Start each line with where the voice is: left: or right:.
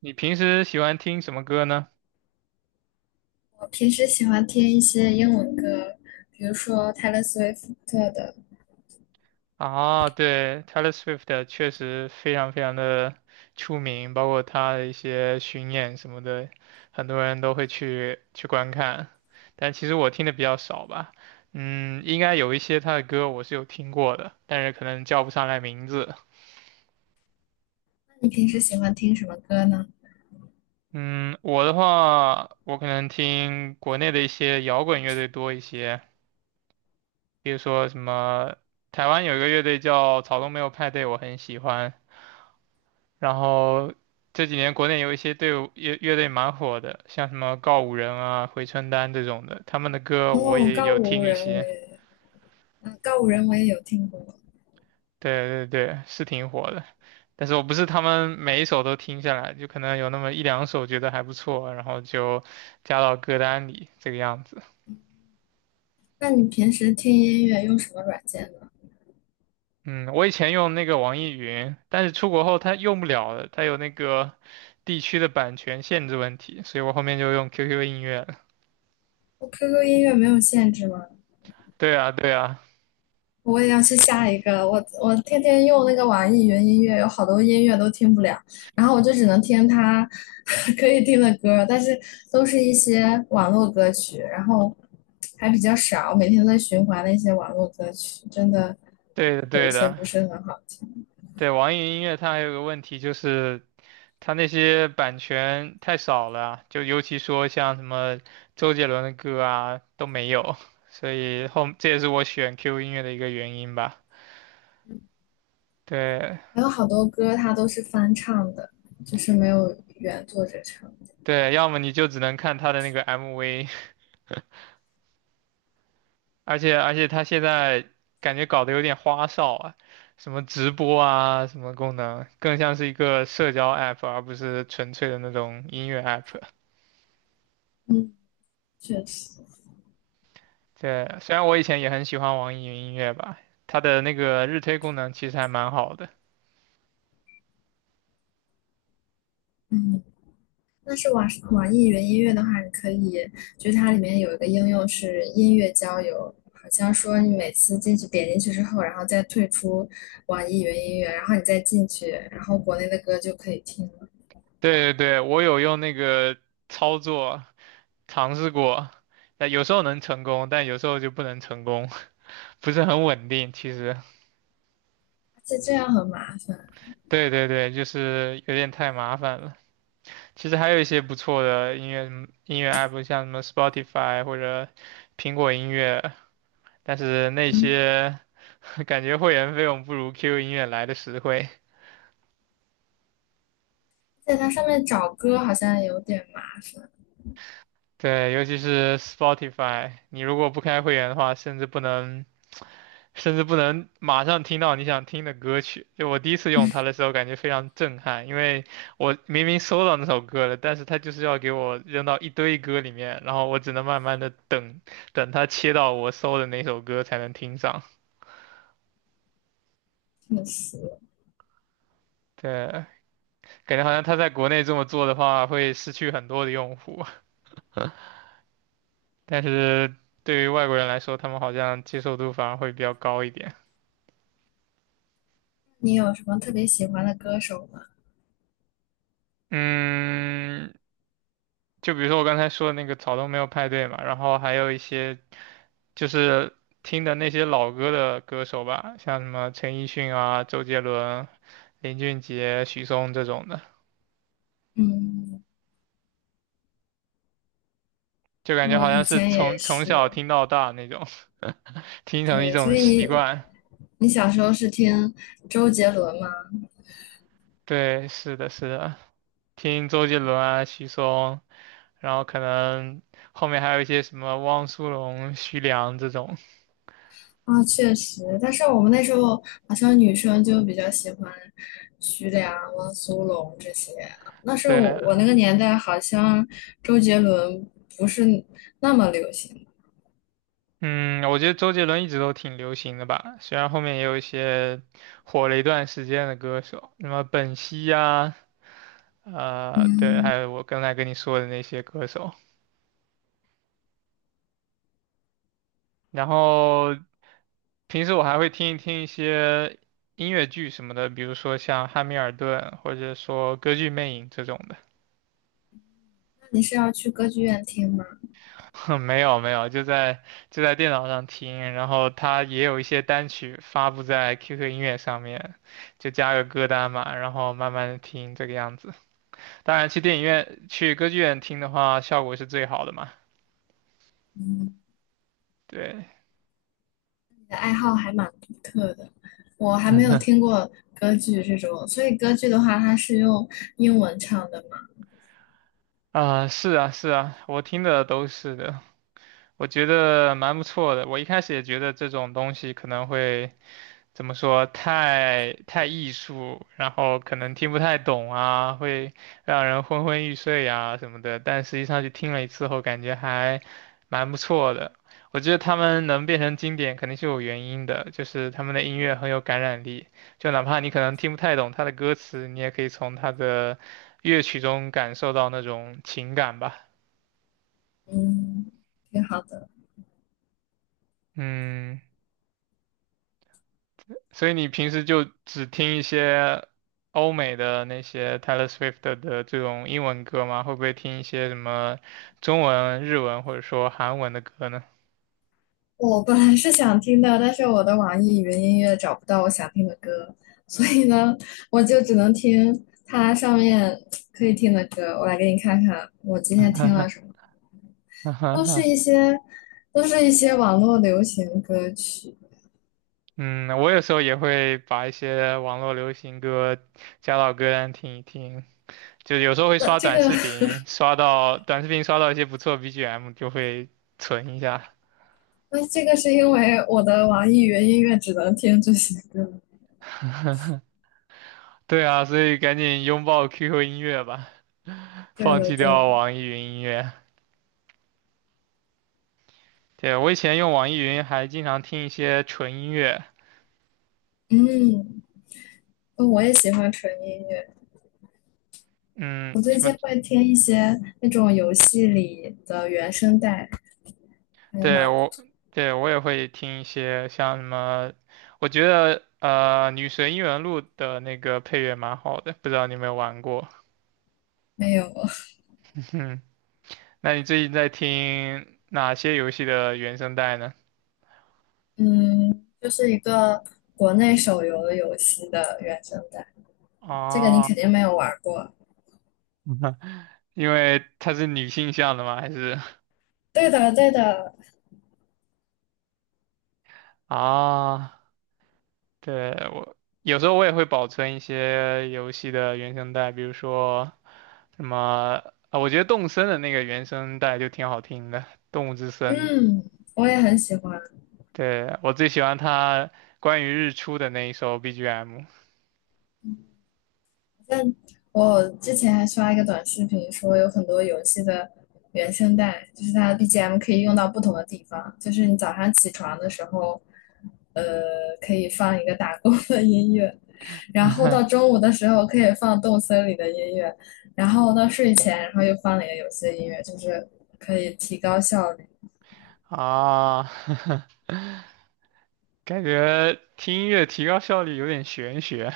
right: 你平时喜欢听什么歌呢？
left: 我平时喜欢听一些英文歌，比如说泰勒·斯威夫特的。
right: 啊，对，Taylor Swift 确实非常的出名，包括她的一些巡演什么的，很多人都会去观看。但其实我听的比较少吧，嗯，应该有一些她的歌我是有听过的，但是可能叫不上来名字。
left: 那你平时喜欢听什么歌呢？
right: 嗯，我的话，我可能听国内的一些摇滚乐队多一些，比如说什么台湾有一个乐队叫草东没有派对，我很喜欢。然后这几年国内有一些队伍乐队蛮火的，像什么告五人啊、回春丹这种的，他们的歌我
left: 哦，
right: 也
left: 告
right: 有
left: 五
right: 听一
left: 人我
right: 些。
left: 也，嗯，告五人我也有听过。
right: 对对对，是挺火的，但是我不是他们每一首都听下来，就可能有那么一两首觉得还不错，然后就加到歌单里这个样子。
left: 那你平时听音乐用什么软件呢？
right: 嗯，我以前用那个网易云，但是出国后它用不了了，它有那个地区的版权限制问题，所以我后面就用 QQ 音乐了。
left: 我 QQ 音乐没有限制吗？
right: 对啊，对啊，
left: 我也要去下一个，我天天用那个网易云音乐，有好多音乐都听不了，然后我就只能听它 可以听的歌，但是都是一些网络歌曲，然后还比较少，每天都在循环那些网络歌曲，真的
right: 对的，
left: 有一
right: 对
left: 些
right: 的。
left: 不是很好听，
right: 对，网易云音乐它还有个问题就是，它那些版权太少了啊，就尤其说像什么周杰伦的歌啊都没有，所以后这也是我选 QQ 音乐的一个原因吧。对
left: 还有好多歌它都是翻唱的，就是没有原作者唱的。
right: 对，要么你就只能看它的那个 MV，而且它现在感觉搞得有点花哨啊，什么直播啊，什么功能，更像是一个社交 app，而不是纯粹的那种音乐 app。
left: 嗯，确实，
right: 对，虽然我以前也很喜欢网易云音乐吧，它的那个日推功能其实还蛮好的。
left: 嗯。但是网易云音乐的话，你可以，就是它里面有一个应用是音乐交友，好像说你每次进去点进去之后，然后再退出网易云音乐，然后你再进去，然后国内的歌就可以听了。
right: 对对对，我有用那个操作尝试过，但有时候能成功，但有时候就不能成功，不是很稳定。其实，
left: 而且这样很麻烦，
right: 对对对，就是有点太麻烦了。其实还有一些不错的音乐 app，像什么 Spotify 或者苹果音乐，但是那
left: 嗯，
right: 些 感觉会员费用不如 QQ 音乐来的实惠。
left: 在它上面找歌好像有点麻烦，
right: 对，尤其是 Spotify，你如果不开会员的话，甚至不能马上听到你想听的歌曲。就我第一次用它的时候，感觉非常震撼，因为我明明搜到那首歌了，但是它就是要给我扔到一堆歌里面，然后我只能慢慢的等，等它切到我搜的那首歌才能听上。
left: 确实。
right: 对，感觉好像它在国内这么做的话，会失去很多的用户，但是对于外国人来说，他们好像接受度反而会比较高一点。
left: 你有什么特别喜欢的歌手吗？
right: 嗯，就比如说我刚才说的那个草东没有派对嘛，然后还有一些就是听的那些老歌的歌手吧，像什么陈奕迅啊、周杰伦、林俊杰、许嵩这种的，
left: 嗯，
right: 就感觉
left: 我
right: 好像
left: 以
right: 是
left: 前也
right: 从从
left: 是，
right: 小听到大那种，听成一
left: 对，所
right: 种
left: 以
right: 习
left: 你
right: 惯。
left: 你小时候是听周杰伦吗？
right: 对，是的，是的，听周杰伦啊、许嵩，然后可能后面还有一些什么汪苏泷、徐良这种。
left: 啊，确实，但是我们那时候好像女生就比较喜欢徐良、汪苏泷这些啊。那时候我
right: 对，
left: 我那个年代好像周杰伦不是那么流行。
right: 嗯，我觉得周杰伦一直都挺流行的吧，虽然后面也有一些火了一段时间的歌手，什么本兮呀、对，
left: 嗯，
right: 还有我刚才跟你说的那些歌手。然后平时我还会听一些音乐剧什么的，比如说像《汉密尔顿》或者说《歌剧魅影》这种的。
left: 那你是要去歌剧院听吗？
right: 没有没有，就在电脑上听，然后它也有一些单曲发布在 QQ 音乐上面，就加个歌单嘛，然后慢慢的听这个样子。当然，去电影院、去歌剧院听的话，效果是最好的嘛。
left: 嗯，
right: 对，
left: 你的爱好还蛮独特的，我还没有听过歌剧这种，所以歌剧的话，它是用英文唱的嘛。
right: 啊、是啊，是啊，我听的都是的，我觉得蛮不错的。我一开始也觉得这种东西可能会怎么说，太艺术，然后可能听不太懂啊，会让人昏昏欲睡啊什么的。但实际上去听了一次后，感觉还蛮不错的。我觉得他们能变成经典，肯定是有原因的，就是他们的音乐很有感染力。就哪怕你可能听不太懂他的歌词，你也可以从他的乐曲中感受到那种情感吧。
left: 嗯，挺好的。
right: 嗯。所以你平时就只听一些欧美的那些 Taylor Swift 的这种英文歌吗？会不会听一些什么中文、日文或者说韩文的歌呢？
left: 我本来是想听的，但是我的网易云音乐找不到我想听的歌，所以呢，我就只能听它上面可以听的歌。我来给你看看，我今天听了什么，都是一些，都是一些网络流行歌曲。
right: 嗯，我有时候也会把一些网络流行歌加到歌单听一听，就有时候会
left: 那
right: 刷
left: 这
right: 短
left: 个
right: 视频，刷到短视频刷到一些不错 BGM 就会存一下。
left: 那这个是因为我的网易云音乐只能听这些歌。
right: 对啊，所以赶紧拥抱 QQ 音乐吧，
left: 对
right: 放
left: 的，
right: 弃
left: 对
right: 掉
left: 的，
right: 网易云音乐。对，我以前用网易云还经常听一些纯音乐，
left: 嗯，哦我也喜欢纯音乐。
right: 嗯，
left: 我
right: 什
left: 最
right: 么，
left: 近会听一些那种游戏里的原声带，还
right: 对，
left: 蛮
right: 我，对，我也会听一些像什么，我觉得《女神异闻录》的那个配乐蛮好的，不知道你有没有玩过？
left: 没有，
right: 嗯，那你最近在听哪些游戏的原声带呢？
left: 嗯，就是一个国内手游游戏的原声带，这个你肯
right: 哦，
left: 定没有玩过。
right: 因为它是女性向的吗？还是
left: 对的，对的，
right: 啊？对，我有时候我也会保存一些游戏的原声带，比如说什么啊，我觉得动森的那个原声带就挺好听的，《动物之森》。
left: 嗯，我也很喜欢。
right: 对，我最喜欢他关于日出的那一首 BGM。
left: 但我之前还刷一个短视频，说有很多游戏的原声带，就是它的 BGM 可以用到不同的地方，就是你早上起床的时候，呃，可以放一个打工的音乐，然后到 中午的时候可以放动森里的音乐，然后到睡前，然后又放了一个游戏的音乐，就是可以提高效率。
right: 啊，感觉听音乐提高效率有点玄学。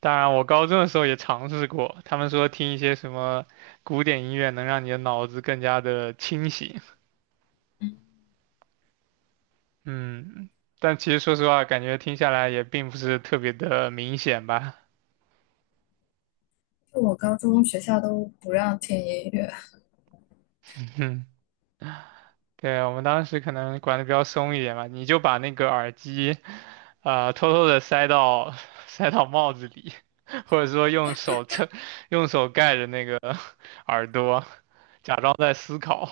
right: 当然，我高中的时候也尝试过，他们说听一些什么古典音乐能让你的脑子更加的清醒。嗯，但其实说实话，感觉听下来也并不是特别的明显吧。
left: 就我高中学校都不让听音乐，
right: 嗯，对，我们当时可能管的比较松一点吧，你就把那个耳机，偷偷的塞到 塞到帽子里，或者说用手撑，用手盖着那个 耳朵，假装在思考。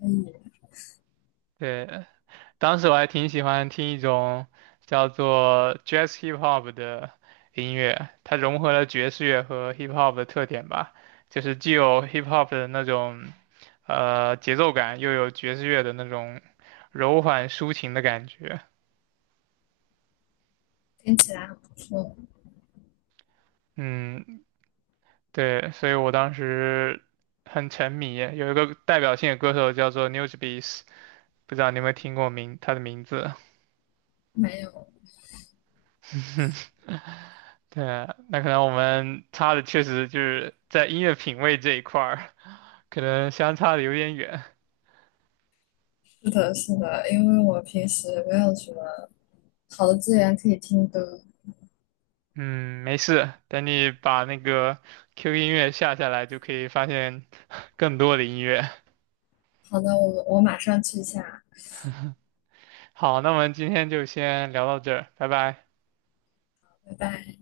left: 所以
right: 对，当时我还挺喜欢听一种叫做 Jazz Hip Hop 的音乐，它融合了爵士乐和 Hip Hop 的特点吧，就是既有 Hip Hop 的那种节奏感，又有爵士乐的那种柔缓抒情的感觉。
left: 听起来很不错，
right: 嗯，对，所以我当时很沉迷。有一个代表性的歌手叫做 Newsbeats,不知道你有没有听过他的名字？
left: 没有
right: 对啊，那可能我们差的确实就是在音乐品味这一块儿。可能相差的有点远。
left: 是的，是的，因为我平时没有什么好的资源可以听歌。
right: 嗯，没事，等你把那个 QQ 音乐下下来，就可以发现 更多的音乐。
left: 好的，我马上去一下，
right: 好，那我们今天就先聊到这儿，拜拜。
left: 拜拜。